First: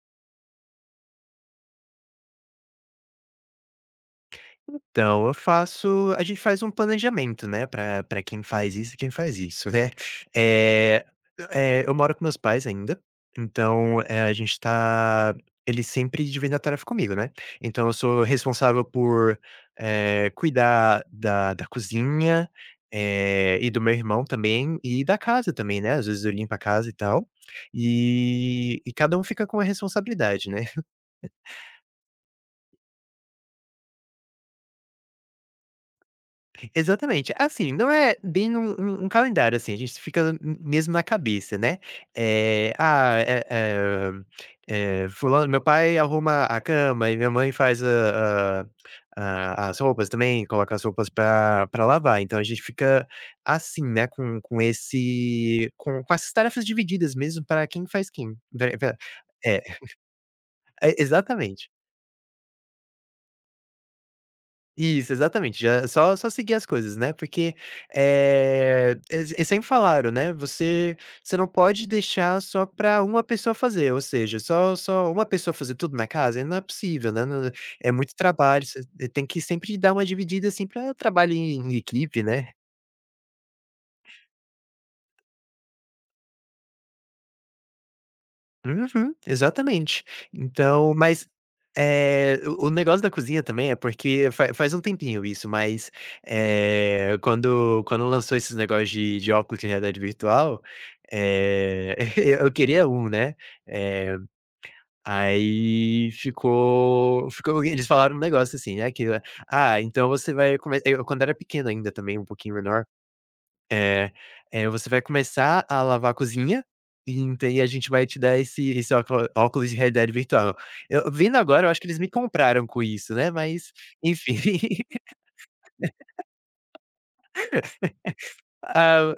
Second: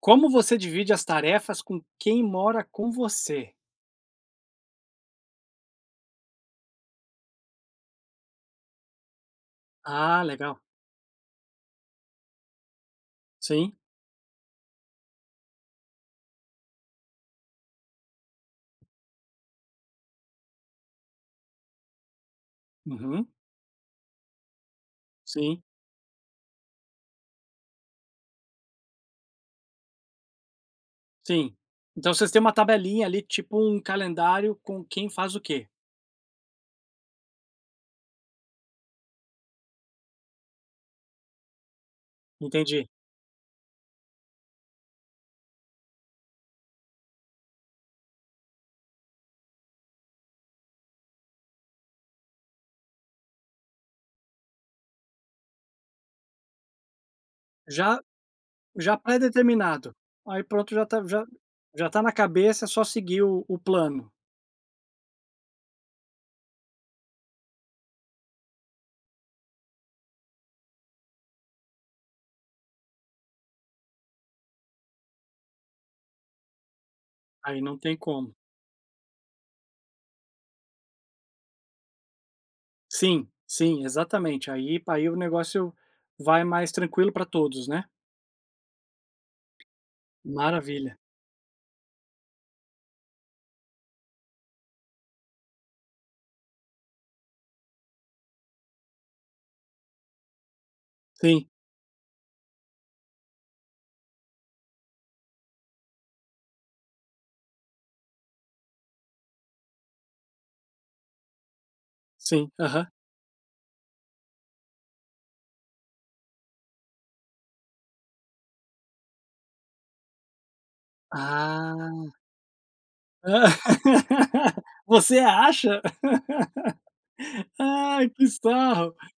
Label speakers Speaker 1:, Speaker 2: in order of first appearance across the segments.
Speaker 1: Como você divide as tarefas com quem mora com você?
Speaker 2: Então, eu faço a gente faz um planejamento, né, pra quem faz isso e quem faz isso, né.
Speaker 1: Ah, legal.
Speaker 2: É, eu moro com meus pais ainda,
Speaker 1: Sim.
Speaker 2: então, a gente tá eles sempre dividem a tarefa comigo, né. Então eu sou responsável por, cuidar da cozinha,
Speaker 1: Uhum.
Speaker 2: e do meu irmão também, e da casa
Speaker 1: Sim,
Speaker 2: também, né, às vezes eu limpo a casa e tal, e cada um fica com a responsabilidade, né.
Speaker 1: sim. Então vocês têm uma tabelinha ali, tipo um calendário com quem faz o quê.
Speaker 2: Exatamente. Assim, não é bem um calendário, assim, a gente fica m mesmo na cabeça, né.
Speaker 1: Entendi.
Speaker 2: Ah, fulano meu pai arruma a cama e minha mãe faz a as roupas também, coloca as roupas para lavar, então a gente fica assim, né, com esse com essas tarefas divididas mesmo para quem
Speaker 1: Já
Speaker 2: faz quem.
Speaker 1: já
Speaker 2: É,
Speaker 1: pré-determinado. Aí pronto, já
Speaker 2: é,
Speaker 1: tá já
Speaker 2: exatamente.
Speaker 1: já tá na cabeça, é só seguir o plano.
Speaker 2: Isso, exatamente, já só seguir as coisas, né, porque, eles sempre falaram, né, você não pode deixar só para uma pessoa fazer, ou seja, só uma pessoa fazer tudo na casa, não é possível, né, não
Speaker 1: Aí não
Speaker 2: é
Speaker 1: tem
Speaker 2: muito
Speaker 1: como.
Speaker 2: trabalho, você tem que sempre dar uma dividida, assim, para trabalho em equipe, né.
Speaker 1: Sim, sim, exatamente. Aí o negócio vai mais tranquilo para todos, né.
Speaker 2: Uhum, exatamente. Então,
Speaker 1: Maravilha.
Speaker 2: mas, o negócio da cozinha também é porque fa faz um tempinho isso, mas, quando lançou esses negócios de óculos de realidade virtual,
Speaker 1: Sim,
Speaker 2: eh, eu queria um, né, eh, aí ficou eles falaram um negócio assim, né, que: "Ah, então você vai come" eu quando era pequeno ainda também, um
Speaker 1: sim.
Speaker 2: pouquinho menor
Speaker 1: Aham.
Speaker 2: é, você vai começar a lavar a cozinha, e ent e a gente vai te dar esse óculos de realidade virtual. Eu vindo agora, eu acho que eles
Speaker 1: Ah.
Speaker 2: me compraram com isso, né, mas enfim.
Speaker 1: Você acha? Ai, que sarro.
Speaker 2: Ah,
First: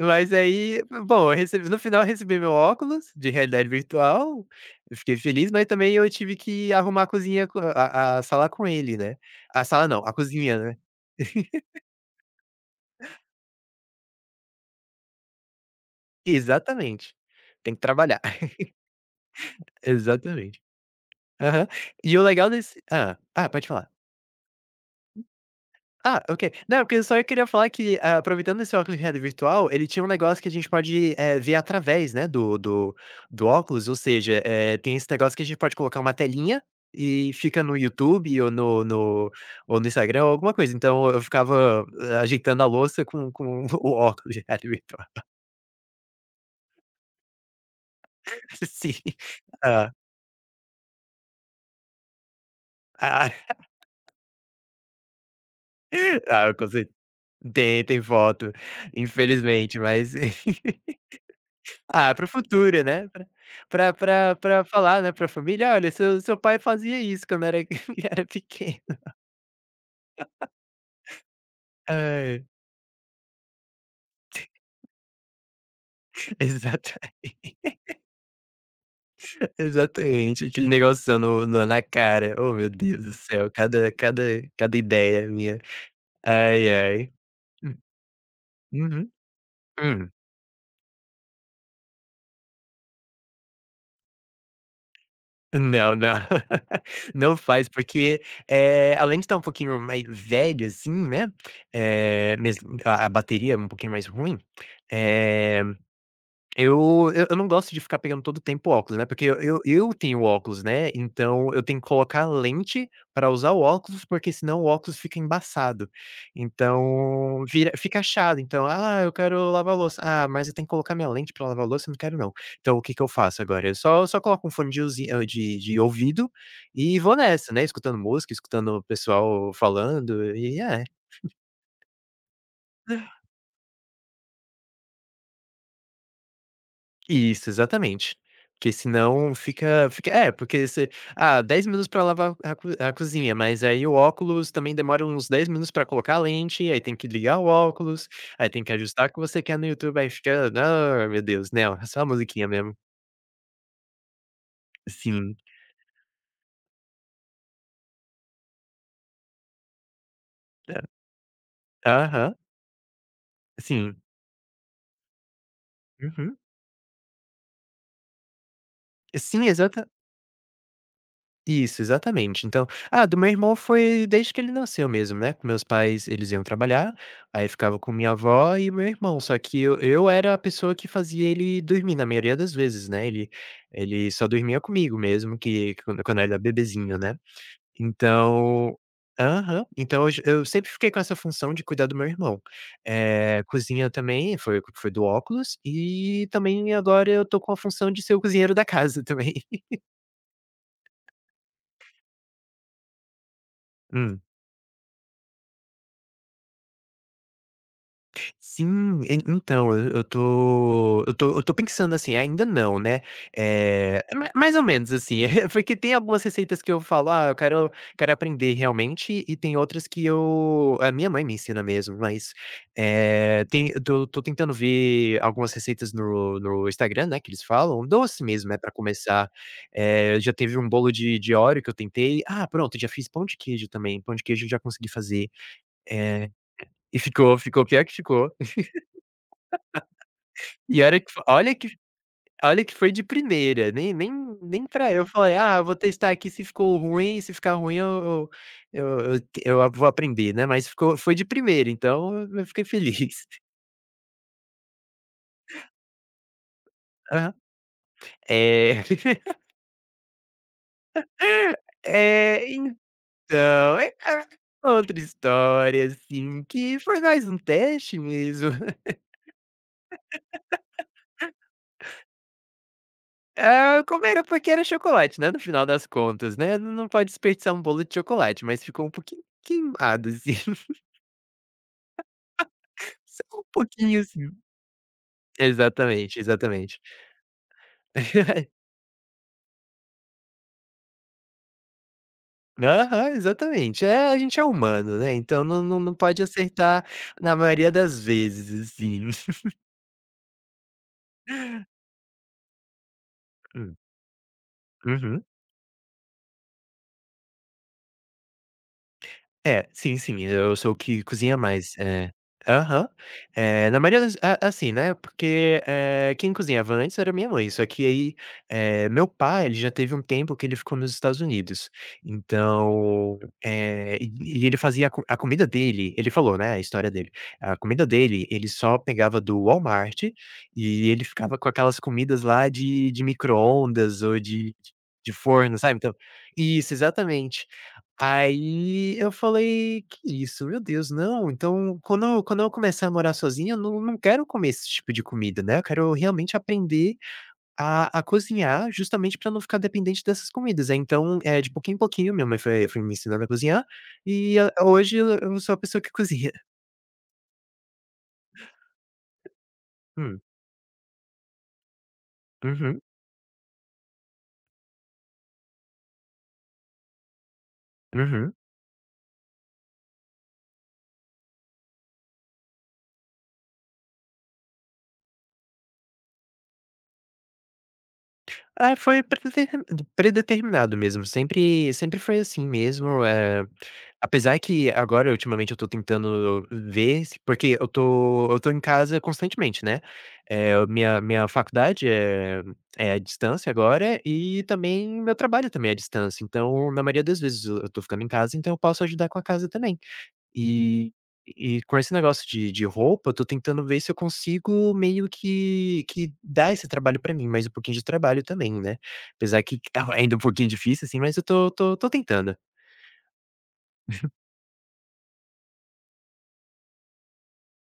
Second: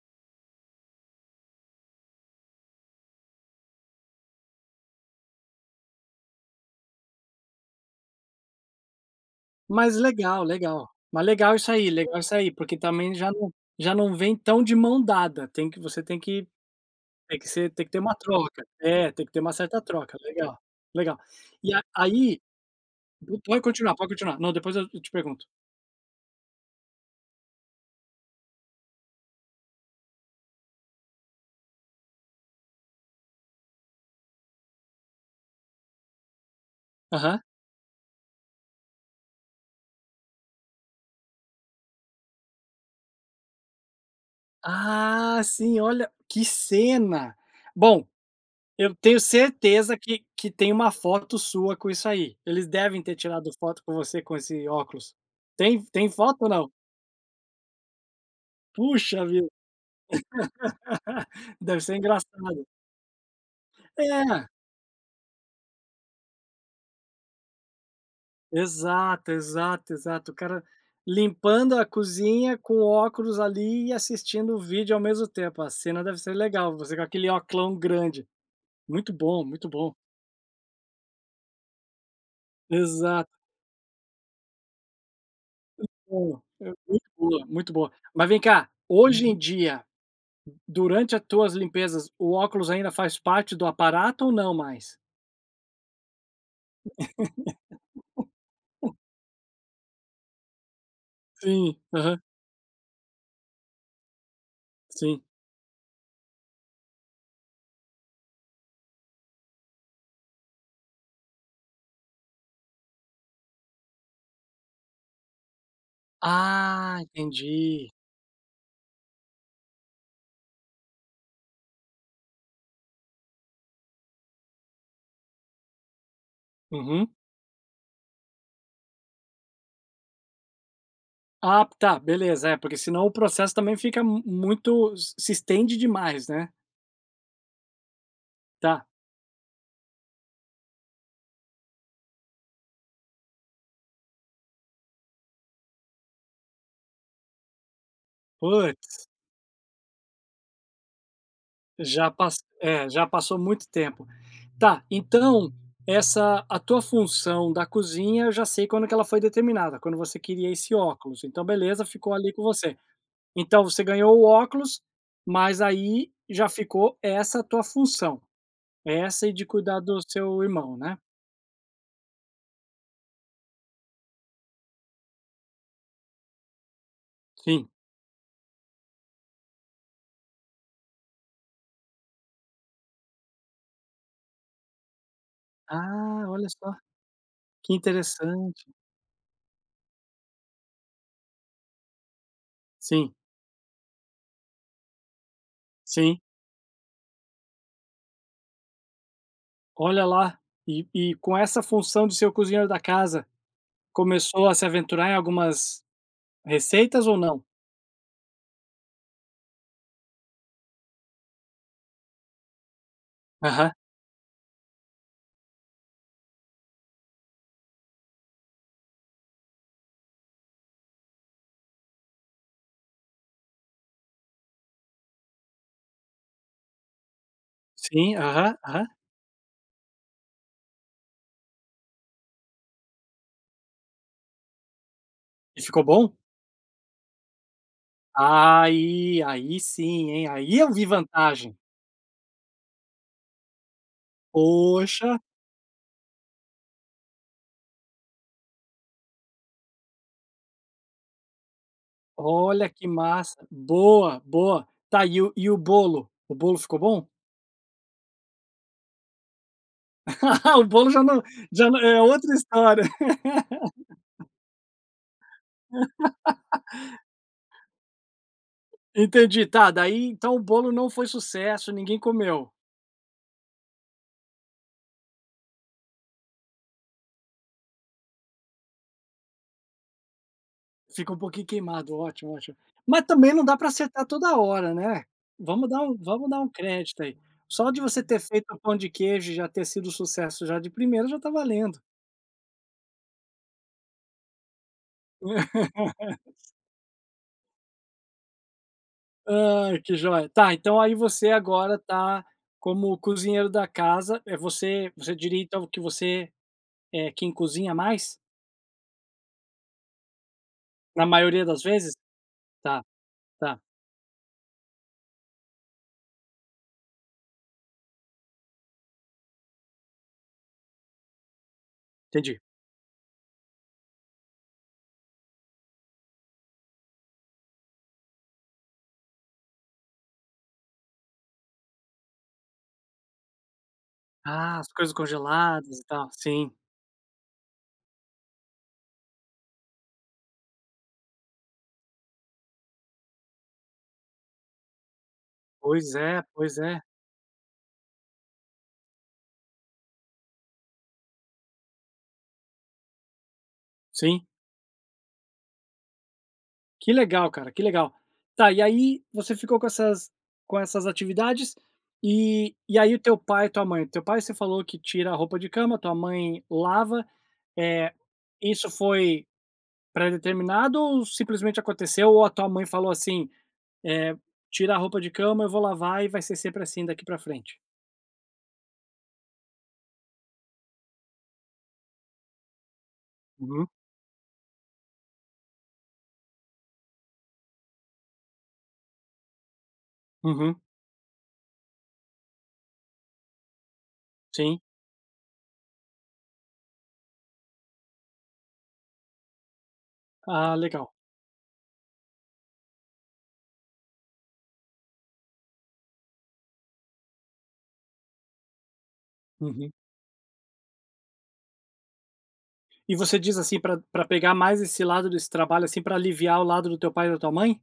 Speaker 2: mas aí, bom, eu recebi no final eu recebi meu óculos de realidade virtual, eu fiquei feliz, mas também eu tive que arrumar a cozinha co a sala com ele, né. A sala
Speaker 1: Mas
Speaker 2: não, a
Speaker 1: legal,
Speaker 2: cozinha, né.
Speaker 1: legal. Mas legal isso aí, porque também já não vem tão de mão dada, tem que você tem que
Speaker 2: Exatamente.
Speaker 1: tem que ser
Speaker 2: Tem que
Speaker 1: tem que ter uma
Speaker 2: trabalhar.
Speaker 1: troca. É, tem que ter uma certa troca, legal,
Speaker 2: Exatamente.
Speaker 1: legal.
Speaker 2: Aham.
Speaker 1: E a
Speaker 2: E o
Speaker 1: aí
Speaker 2: legal desse hã. Ah,
Speaker 1: pode
Speaker 2: pode falar.
Speaker 1: continuar, pode continuar. Não, depois eu te pergunto.
Speaker 2: Ah, ok. Não, é porque eu só queria falar que, ah, aproveitando esse óculos de realidade virtual, ele tinha um negócio que a gente pode ver através, né, do óculos, ou seja, tem esse negócio que a gente pode colocar uma telinha e
Speaker 1: Aham.
Speaker 2: fica no YouTube ou ou no Instagram ou alguma coisa. Então eu ficava ajeitando a louça com o óculos de realidade virtual.
Speaker 1: Ah, sim, olha, que cena. Bom. Eu
Speaker 2: Sim.
Speaker 1: tenho
Speaker 2: Ah,
Speaker 1: certeza que tem uma foto sua com isso aí. Eles devem ter
Speaker 2: ah,
Speaker 1: tirado foto com você com esse óculos. Tem foto ou
Speaker 2: ah, com
Speaker 1: não?
Speaker 2: certeza. Tem foto,
Speaker 1: Puxa vida,
Speaker 2: infelizmente, mas
Speaker 1: deve ser
Speaker 2: Ah, para o
Speaker 1: engraçado.
Speaker 2: futuro, né, Para para para
Speaker 1: É,
Speaker 2: pra falar, né, para a família: "Olha, seu pai fazia isso quando era era pequeno".
Speaker 1: exato, exato, exato. O cara limpando a
Speaker 2: Ai,
Speaker 1: cozinha com óculos ali e assistindo o vídeo ao mesmo tempo. A cena deve ser legal, você
Speaker 2: exatamente,
Speaker 1: com aquele oclão grande. Muito bom, muito bom.
Speaker 2: exatamente, aquele negocinho no no na cara. Oh, meu Deus do
Speaker 1: Exato.
Speaker 2: céu, cada ideia minha.
Speaker 1: Pô, é.
Speaker 2: Ai,
Speaker 1: Muito
Speaker 2: ai.
Speaker 1: boa, muito
Speaker 2: Hum,
Speaker 1: boa. Mas vem cá,
Speaker 2: uhum,
Speaker 1: hoje em dia.
Speaker 2: hum.
Speaker 1: Durante as tuas limpezas, o óculos ainda faz parte do aparato ou não mais?
Speaker 2: Não, não. Não faz, porque, é além de estar um pouquinho mais velho, assim, né,
Speaker 1: Sim, aham,
Speaker 2: é mesmo a bateria é um pouquinho mais ruim,
Speaker 1: sim.
Speaker 2: eh eu não gosto de ficar pegando todo o tempo óculos, né, porque eu tenho óculos, né, então eu tenho que colocar lente para usar o óculos, porque senão o óculos fica embaçado.
Speaker 1: Ah,
Speaker 2: Então vira
Speaker 1: entendi.
Speaker 2: fica chato, então: "Ah, eu quero lavar a louça". "Ah, mas eu tenho que colocar minha lente para lavar a louça, eu não quero não". Então o que que eu faço agora? Eu só coloco um fone de de ouvido e
Speaker 1: Uhum.
Speaker 2: vou nessa, né, escutando música, escutando o pessoal falando e é.
Speaker 1: Ah, tá, beleza, é, porque senão o processo também fica mu muito, se estende demais, né.
Speaker 2: Isso, exatamente. Porque
Speaker 1: Tá,
Speaker 2: senão fica é, porque você ah, 10 minutos para lavar a co a cozinha, mas aí o óculos também demora uns 10 minutos para colocar a lente, aí tem que ligar o óculos, aí tem que ajustar
Speaker 1: putz,
Speaker 2: o que você quer no YouTube, aí fica ah, meu Deus, né, só a
Speaker 1: já pass
Speaker 2: musiquinha mesmo.
Speaker 1: é, já passou muito tempo. Tá,
Speaker 2: Sim.
Speaker 1: então, essa a tua função da cozinha, eu já sei quando que ela foi determinada, quando você queria esse
Speaker 2: É,
Speaker 1: óculos, então beleza, ficou ali
Speaker 2: aham,
Speaker 1: com você. Então você
Speaker 2: sim.
Speaker 1: ganhou o óculos, mas aí
Speaker 2: Uhum.
Speaker 1: já ficou essa tua função, essa e
Speaker 2: Sim,
Speaker 1: de cuidar
Speaker 2: exata
Speaker 1: do seu irmão, né?
Speaker 2: Isso, exatamente. Então ah, do meu irmão foi desde que ele nasceu mesmo, né, com meus pais eles iam trabalhar, aí
Speaker 1: Sim.
Speaker 2: ficava com minha avó e meu irmão, só que eu era a pessoa que fazia ele dormir na maioria das vezes, né, ele só dormia comigo mesmo que quando eu
Speaker 1: Ah,
Speaker 2: era
Speaker 1: olha só,
Speaker 2: bebezinho, né.
Speaker 1: que interessante.
Speaker 2: Então aham. Então eu j eu sempre fiquei com essa função de cuidar do meu irmão.
Speaker 1: Sim,
Speaker 2: Cozinha também foi do óculos
Speaker 1: sim.
Speaker 2: e também agora eu tô com a função de ser o cozinheiro da casa também.
Speaker 1: Olha lá, e com essa função de ser o cozinheiro da casa, começou a se aventurar em algumas receitas ou não?
Speaker 2: Sim, en então, eu tô pensando, assim, ainda não, né,
Speaker 1: Aham.
Speaker 2: é ma mais ou menos, assim, porque tem algumas receitas que eu falo: "Ah, eu quero aprender realmente", e tem outras que eu a minha mãe me ensina mesmo, mas, é tem eu tô tentando ver algumas receitas no Instagram, né, que eles falam, um
Speaker 1: Sim,
Speaker 2: doce mesmo,
Speaker 1: aham,
Speaker 2: é para
Speaker 1: aham.
Speaker 2: começar, já teve um bolo de Oreo que eu tentei, ah, pronto, já fiz pão de queijo também, pão de queijo eu já consegui fazer,
Speaker 1: E ficou bom?
Speaker 2: e ficou pior que ficou,
Speaker 1: Aí, aí sim, hein, aí eu
Speaker 2: e
Speaker 1: vi
Speaker 2: olha que olha
Speaker 1: vantagem.
Speaker 2: que Olha que foi de primeira, nem nem nem pra eu
Speaker 1: Poxa.
Speaker 2: falei: "Ah, eu vou testar aqui se ficou ruim, se ficar ruim eu vou aprender, né", mas ficou foi de primeira, então eu fiquei
Speaker 1: Olha que
Speaker 2: feliz.
Speaker 1: massa. Boa, boa. Tá, e o bolo? O bolo ficou bom?
Speaker 2: Aham. É,
Speaker 1: O bolo já não, já não é outra
Speaker 2: eh,
Speaker 1: história.
Speaker 2: então, é outra história, assim, que foi mais um teste mesmo.
Speaker 1: Entendi. Tá, daí então o bolo não foi sucesso, ninguém comeu.
Speaker 2: Ah, como era porque era chocolate, né, no final das contas, né, não pode desperdiçar um bolo de chocolate, mas ficou um pouquinho queimado, assim,
Speaker 1: Fica um pouquinho queimado, ótimo, ótimo. Mas
Speaker 2: só
Speaker 1: também
Speaker 2: um
Speaker 1: não dá para
Speaker 2: pouquinho,
Speaker 1: acertar
Speaker 2: assim.
Speaker 1: toda hora, né. Vamos dar um
Speaker 2: Exatamente,
Speaker 1: vamos dar um
Speaker 2: exatamente.
Speaker 1: crédito aí. Só de você ter feito o pão de queijo e já ter sido sucesso já de primeira, já tá valendo.
Speaker 2: Aham, exatamente. É, a gente é humano, né, então não pode acertar na maioria das vezes, assim.
Speaker 1: Ai, que joia. Tá, então aí você agora tá como cozinheiro da
Speaker 2: Hum,
Speaker 1: casa. É, você
Speaker 2: uhum.
Speaker 1: diria então que você é quem cozinha mais?
Speaker 2: É, sim, sim, eu sou o que
Speaker 1: Na
Speaker 2: cozinha
Speaker 1: maioria das
Speaker 2: mais,
Speaker 1: vezes? Tá,
Speaker 2: aham.
Speaker 1: tá,
Speaker 2: Na maioria das a assim, né, porque, quem cozinhava antes era minha mãe, só que aí, meu pai, ele já teve um tempo que ele ficou nos Estados Unidos,
Speaker 1: entendi.
Speaker 2: então, eh, e e ele fazia a comida dele ele falou, né, a história dele. A comida dele, ele só pegava do Walmart e ele ficava com aquelas comidas lá de micro-ondas ou de
Speaker 1: Ah, as coisas
Speaker 2: de forno, sabe,
Speaker 1: congeladas e
Speaker 2: então
Speaker 1: tal. Sim,
Speaker 2: isso, exatamente. Aí eu falei: "Que isso, meu Deus, não, então quando eu começar a morar sozinho, eu não quero comer esse tipo de comida, né, eu quero
Speaker 1: pois é,
Speaker 2: realmente
Speaker 1: pois é.
Speaker 2: aprender a cozinhar, justamente para não ficar dependente dessas comidas". Aí então, é de pouquinho em pouquinho, minha mãe foi me ensinando a cozinhar,
Speaker 1: Sim,
Speaker 2: e ah, hoje eu sou a pessoa que cozinha.
Speaker 1: que legal, cara, que legal. Tá, e aí você ficou
Speaker 2: Hum.
Speaker 1: com essas atividades, e
Speaker 2: Uhum,
Speaker 1: aí o teu pai e tua mãe teu pai, você falou que tira a roupa de cama, tua mãe lava. É.
Speaker 2: uhum.
Speaker 1: Isso foi pré-determinado ou simplesmente aconteceu, ou a tua mãe falou assim: "Eh, tira a roupa de cama, eu vou lavar e vai ser sempre assim daqui pra frente"?
Speaker 2: Ah, foi predeterminado mesmo, sempre foi assim mesmo,
Speaker 1: Uhum,
Speaker 2: apesar que agora ultimamente eu tô tentando ver se porque eu tô em casa constantemente, né,
Speaker 1: uhum,
Speaker 2: minha faculdade é à distância agora e
Speaker 1: sim.
Speaker 2: também meu trabalho também é à distância, então na maioria das vezes eu tô ficando em casa, então eu posso ajudar com a casa também.
Speaker 1: Ah, legal.
Speaker 2: E e com esse negócio de roupa, eu tô tentando ver se eu consigo meio que dar esse trabalho pra mim, mais um pouquinho de trabalho também, né. Apesar que
Speaker 1: Uhum.
Speaker 2: estava ainda um pouquinho difícil, assim, mas eu tô tentando.
Speaker 1: E você diz, assim, pra pegar mais esse lado desse trabalho, assim, pra aliviar o lado do teu pai e da tua mãe?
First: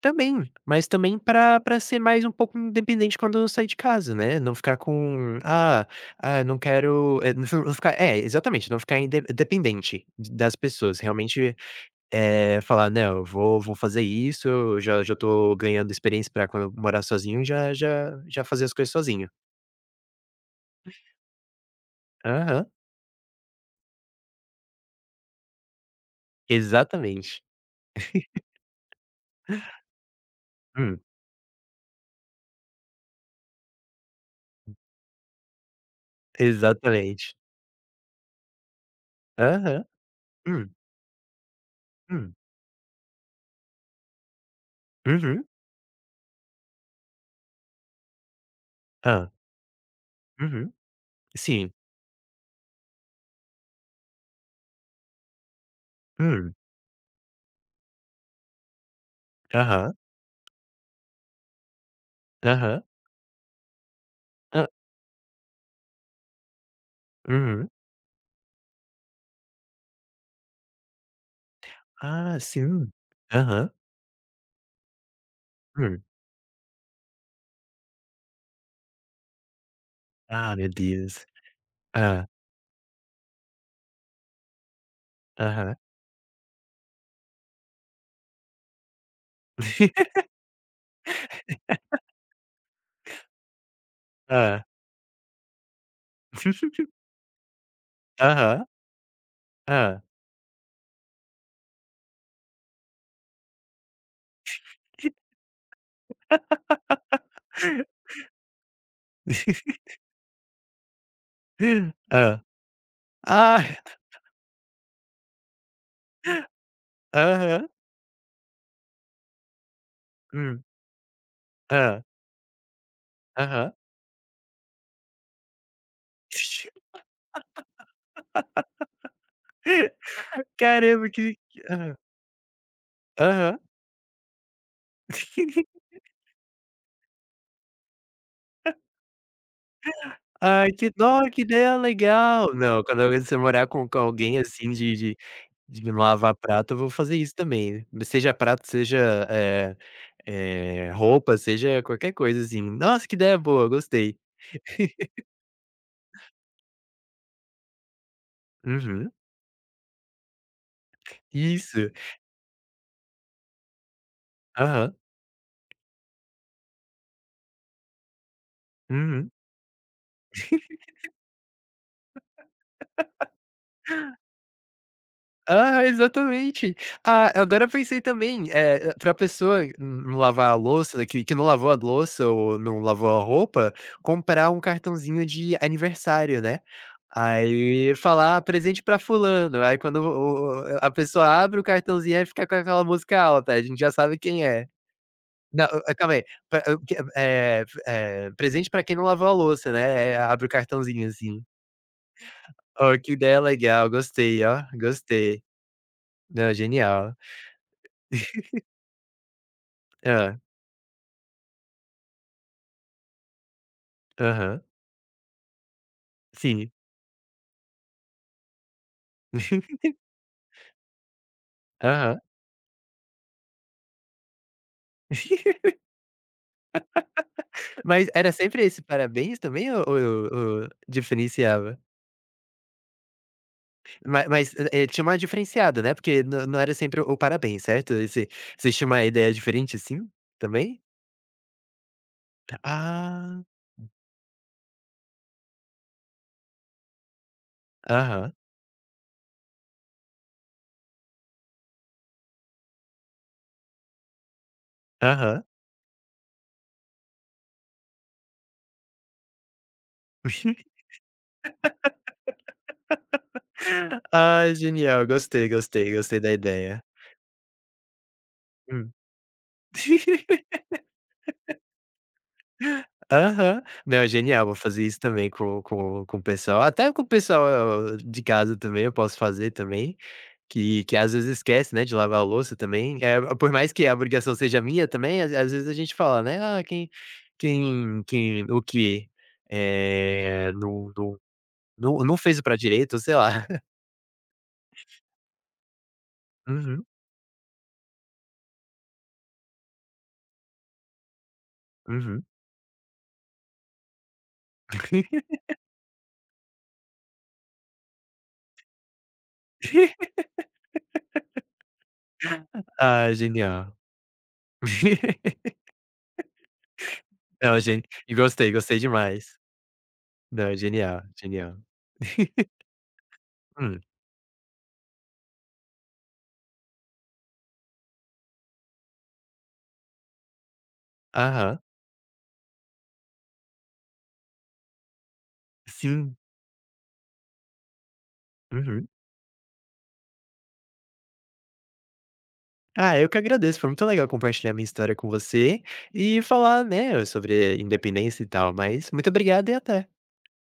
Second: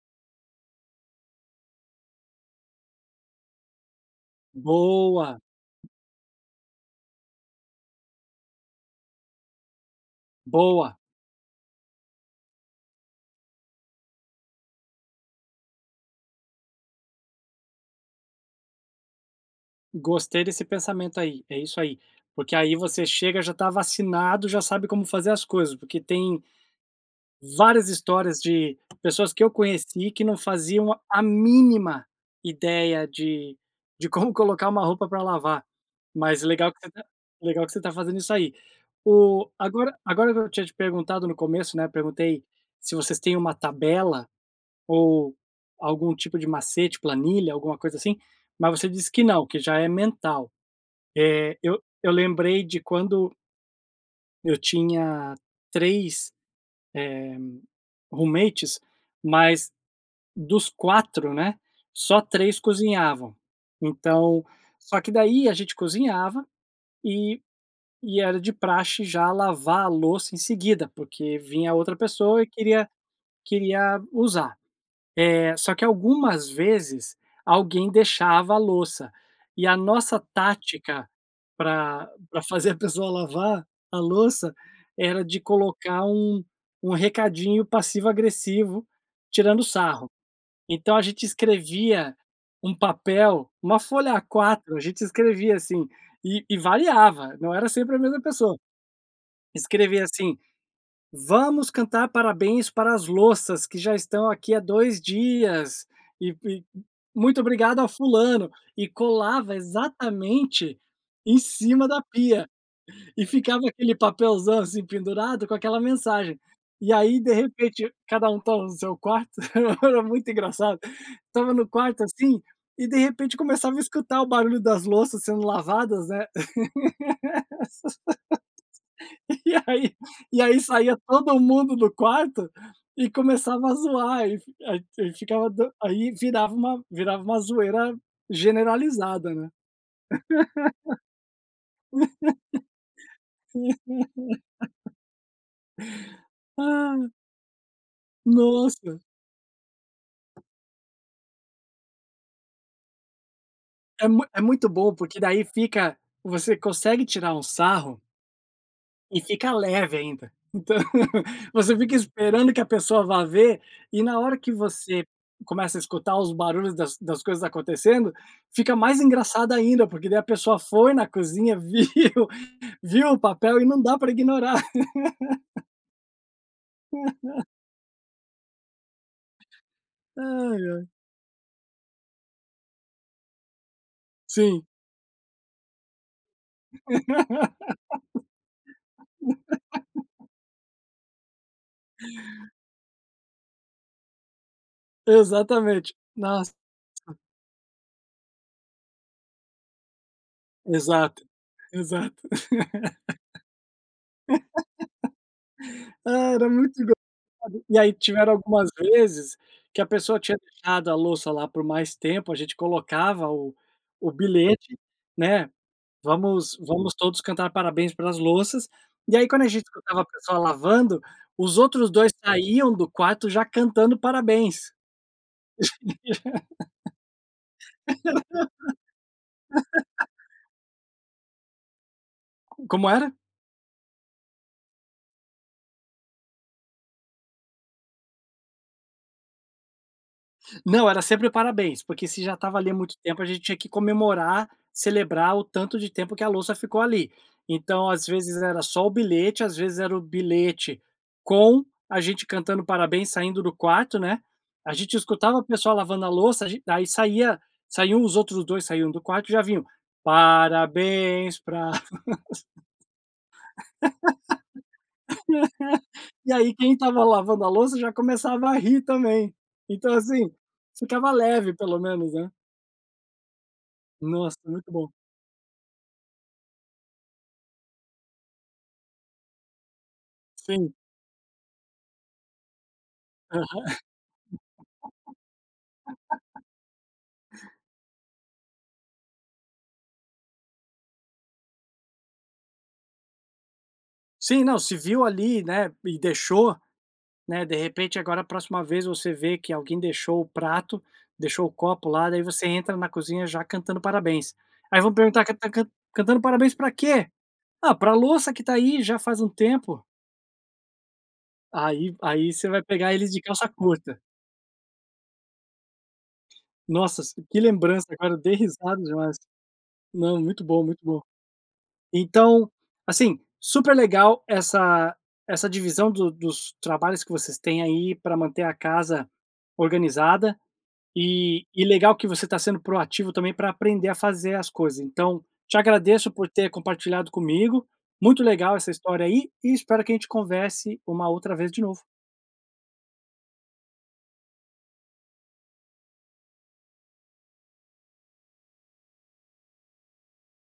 Speaker 2: Também, mas também pra ser mais um pouco independente quando eu sair de casa, né, não ficar com:
Speaker 1: Boa,
Speaker 2: "Ah, ah, não quero", não ficar é, exatamente, não ficar inde dependente das
Speaker 1: boa.
Speaker 2: pessoas, realmente falar: né eu vou fazer isso, eu já tô ganhando experiência pra quando eu morar sozinho, já fazer as coisas sozinho".
Speaker 1: Gostei desse pensamento aí, é isso aí. Porque
Speaker 2: Aham,
Speaker 1: aí você chega, já tá vacinado, já sabe como fazer as coisas, porque tem
Speaker 2: exatamente.
Speaker 1: várias histórias de pessoas que eu conheci que não faziam
Speaker 2: Hum,
Speaker 1: a mínima ideia de como colocar uma roupa para lavar, mas legal que você tá,
Speaker 2: exatamente.
Speaker 1: fazendo isso aí. O
Speaker 2: Aham.
Speaker 1: agora, agora que eu tinha te
Speaker 2: Hum,
Speaker 1: perguntado no começo, né,
Speaker 2: hum.
Speaker 1: perguntei se vocês têm uma tabela ou
Speaker 2: Uhum.
Speaker 1: algum tipo de macete, planilha, alguma coisa assim, mas você disse que
Speaker 2: Hã.
Speaker 1: não, que já é mental.
Speaker 2: Uhum.
Speaker 1: Eh,
Speaker 2: Sim.
Speaker 1: eu lembrei de quando eu tinha três
Speaker 2: Hum.
Speaker 1: roommates, mas
Speaker 2: Aham.
Speaker 1: dos 4, né, só três
Speaker 2: Aham.
Speaker 1: cozinhavam. Então
Speaker 2: Hã.
Speaker 1: só que daí a gente cozinhava e
Speaker 2: Uhum.
Speaker 1: e era de praxe já lavar a louça em seguida, porque vinha outra
Speaker 2: Ah,
Speaker 1: pessoa e queria
Speaker 2: sim. Aham.
Speaker 1: queria usar. É, só que
Speaker 2: Hum.
Speaker 1: algumas vezes alguém deixava a louça, e a nossa
Speaker 2: Ah, meu
Speaker 1: tática
Speaker 2: Deus.
Speaker 1: para
Speaker 2: Hã.
Speaker 1: pra fazer a pessoa lavar a louça era de
Speaker 2: Aham.
Speaker 1: colocar um recadinho passivo agressivo tirando sarro. Então a gente escrevia um papel, uma folha
Speaker 2: Hã.
Speaker 1: A4, a gente escrevia assim, e variava, não era sempre a mesma pessoa.
Speaker 2: Aham. Hã.
Speaker 1: Escrevia assim: "Vamos cantar parabéns para as louças que já estão aqui há 2 dias", e "Muito obrigado
Speaker 2: Hã.
Speaker 1: ao fulano", e colava exatamente em cima da pia, e ficava
Speaker 2: Ah.
Speaker 1: aquele papelzão assim pendurado com aquela mensagem. E aí, de
Speaker 2: Aham.
Speaker 1: repente, cada um estava no seu quarto, era muito
Speaker 2: Hum.
Speaker 1: engraçado. Estava no
Speaker 2: Hã.
Speaker 1: quarto, assim, e de repente
Speaker 2: Aham.
Speaker 1: começava a escutar o barulho das louças sendo lavadas, né, e aí e aí saía
Speaker 2: Caramba, que
Speaker 1: todo
Speaker 2: que
Speaker 1: mundo do
Speaker 2: aham,
Speaker 1: quarto e
Speaker 2: aham.
Speaker 1: começava a zoar, e fi aí aí ficava dan aí virava uma zoeira generalizada, né.
Speaker 2: Ai, que dó, que ideia legal. Não, quando você morar com alguém, assim, de lavar prato, eu vou
Speaker 1: Ah,
Speaker 2: fazer isso também. Seja prato,
Speaker 1: nossa,
Speaker 2: seja, é roupa, seja qualquer coisa, assim. Nossa, que ideia boa,
Speaker 1: é
Speaker 2: gostei.
Speaker 1: mui é muito bom, porque daí fica, você consegue tirar um sarro.
Speaker 2: Uhum.
Speaker 1: E fica leve ainda. Então, você
Speaker 2: Isso.
Speaker 1: fica esperando que a pessoa vá ver, e na hora que
Speaker 2: Aham.
Speaker 1: você começa a escutar os barulhos das das coisas acontecendo, fica mais
Speaker 2: Uhum.
Speaker 1: engraçado ainda, porque daí a pessoa foi na cozinha, viu viu o papel e não dá para ignorar.
Speaker 2: Ah, exatamente. Ah, agora eu pensei também, pra pessoa não lavar a
Speaker 1: Ai, ai.
Speaker 2: louça, que não lavou a louça ou não lavou a roupa, comprar um
Speaker 1: Sim,
Speaker 2: cartãozinho de aniversário, né. Aí falar: "Ah, "Presente pra fulano", aí quando o a pessoa abre o cartãozinho, aí fica com aquela música alta, a gente já sabe quem é. Não,
Speaker 1: exatamente.
Speaker 2: calma aí,
Speaker 1: Nossa,
Speaker 2: pra que presente pra quem não lavou a louça, né, abre o cartãozinho
Speaker 1: exato,
Speaker 2: assim.
Speaker 1: exato.
Speaker 2: Oh, que ideia legal, gostei, ó, gostei.
Speaker 1: Ah, era
Speaker 2: Não,
Speaker 1: muito go
Speaker 2: genial.
Speaker 1: e aí tiveram algumas vezes que a pessoa tinha
Speaker 2: Hã.
Speaker 1: deixado a louça lá por mais tempo, a gente colocava o
Speaker 2: Aham,
Speaker 1: bilhete, né. Vamos,
Speaker 2: sim.
Speaker 1: vamos todos cantar parabéns pelas louças. E aí quando a gente escutava a pessoa lavando, os outros 2
Speaker 2: Aham.
Speaker 1: saíam do quarto já cantando parabéns.
Speaker 2: Mas era sempre esse parabéns também ou ou diferenciava?
Speaker 1: Como era?
Speaker 2: Ma mas, tinha uma diferenciada, né, porque não era sempre o parabéns, certo? Esse Vocês tinham uma ideia diferente, assim, também?
Speaker 1: Não, era sempre parabéns, porque se já estava ali há muito tempo, a gente
Speaker 2: Ah,
Speaker 1: tinha que comemorar, celebrar o tanto de tempo que a louça ficou ali. Então, às
Speaker 2: aham,
Speaker 1: vezes era só o bilhete, às vezes era o bilhete com a gente cantando parabéns saindo do quarto, né. A gente escutava
Speaker 2: aham.
Speaker 1: o pessoal lavando a louça, a gen aí saía saíam os outros 2, saíam do quarto e já vinham: "Parabéns pra"
Speaker 2: Ah, genial, gostei, gostei, gostei da
Speaker 1: E aí quem
Speaker 2: ideia.
Speaker 1: estava lavando a louça já começava a rir
Speaker 2: Hum.
Speaker 1: também. Então, assim, ficava leve pelo menos, né.
Speaker 2: Aham. Não, é
Speaker 1: Nossa,
Speaker 2: genial, vou
Speaker 1: muito
Speaker 2: fazer
Speaker 1: bom.
Speaker 2: isso também com o pessoal, até com o pessoal de casa também eu posso fazer também.
Speaker 1: Sim.
Speaker 2: Que às vezes esquece, né, de lavar a louça também, é por
Speaker 1: É.
Speaker 2: mais que a obrigação seja minha também, às vezes a gente fala, né: "Ah, quem o que, é não fez o prato direito", sei lá.
Speaker 1: Sim, não, se viu ali, né, e deixou,
Speaker 2: Uhum,
Speaker 1: né, de repente agora a próxima vez você vê que alguém deixou o prato, deixou o copo lá, daí
Speaker 2: uhum.
Speaker 1: você entra na cozinha já cantando parabéns. Aí vão perguntar: cantando parabéns pra quê?". "Ah, pra louça que tá aí já faz um tempo". Aí você vai pegar eles
Speaker 2: Ah,
Speaker 1: de calça
Speaker 2: genial.
Speaker 1: curta. Nossa, que
Speaker 2: Não, gen
Speaker 1: lembrança
Speaker 2: e
Speaker 1: agora, eu dei
Speaker 2: gostei, gostei
Speaker 1: risada demais.
Speaker 2: demais.
Speaker 1: Não, muito
Speaker 2: Não,
Speaker 1: bom, muito bom.
Speaker 2: genial, genial.
Speaker 1: Então, assim, super
Speaker 2: Hum.
Speaker 1: legal essa divisão do dos trabalhos que vocês têm aí para manter a casa organizada,
Speaker 2: Aham.
Speaker 1: e legal que você está sendo proativo também para aprender a fazer as coisas. Então, te agradeço
Speaker 2: Sim.
Speaker 1: por ter compartilhado comigo, muito legal essa
Speaker 2: Uhum.
Speaker 1: história aí e espero que a gente converse uma outra vez de novo.
Speaker 2: Ah, eu que agradeço, foi muito legal compartilhar minha história com você e falar, né, sobre independência e tal, mas muito obrigado e até.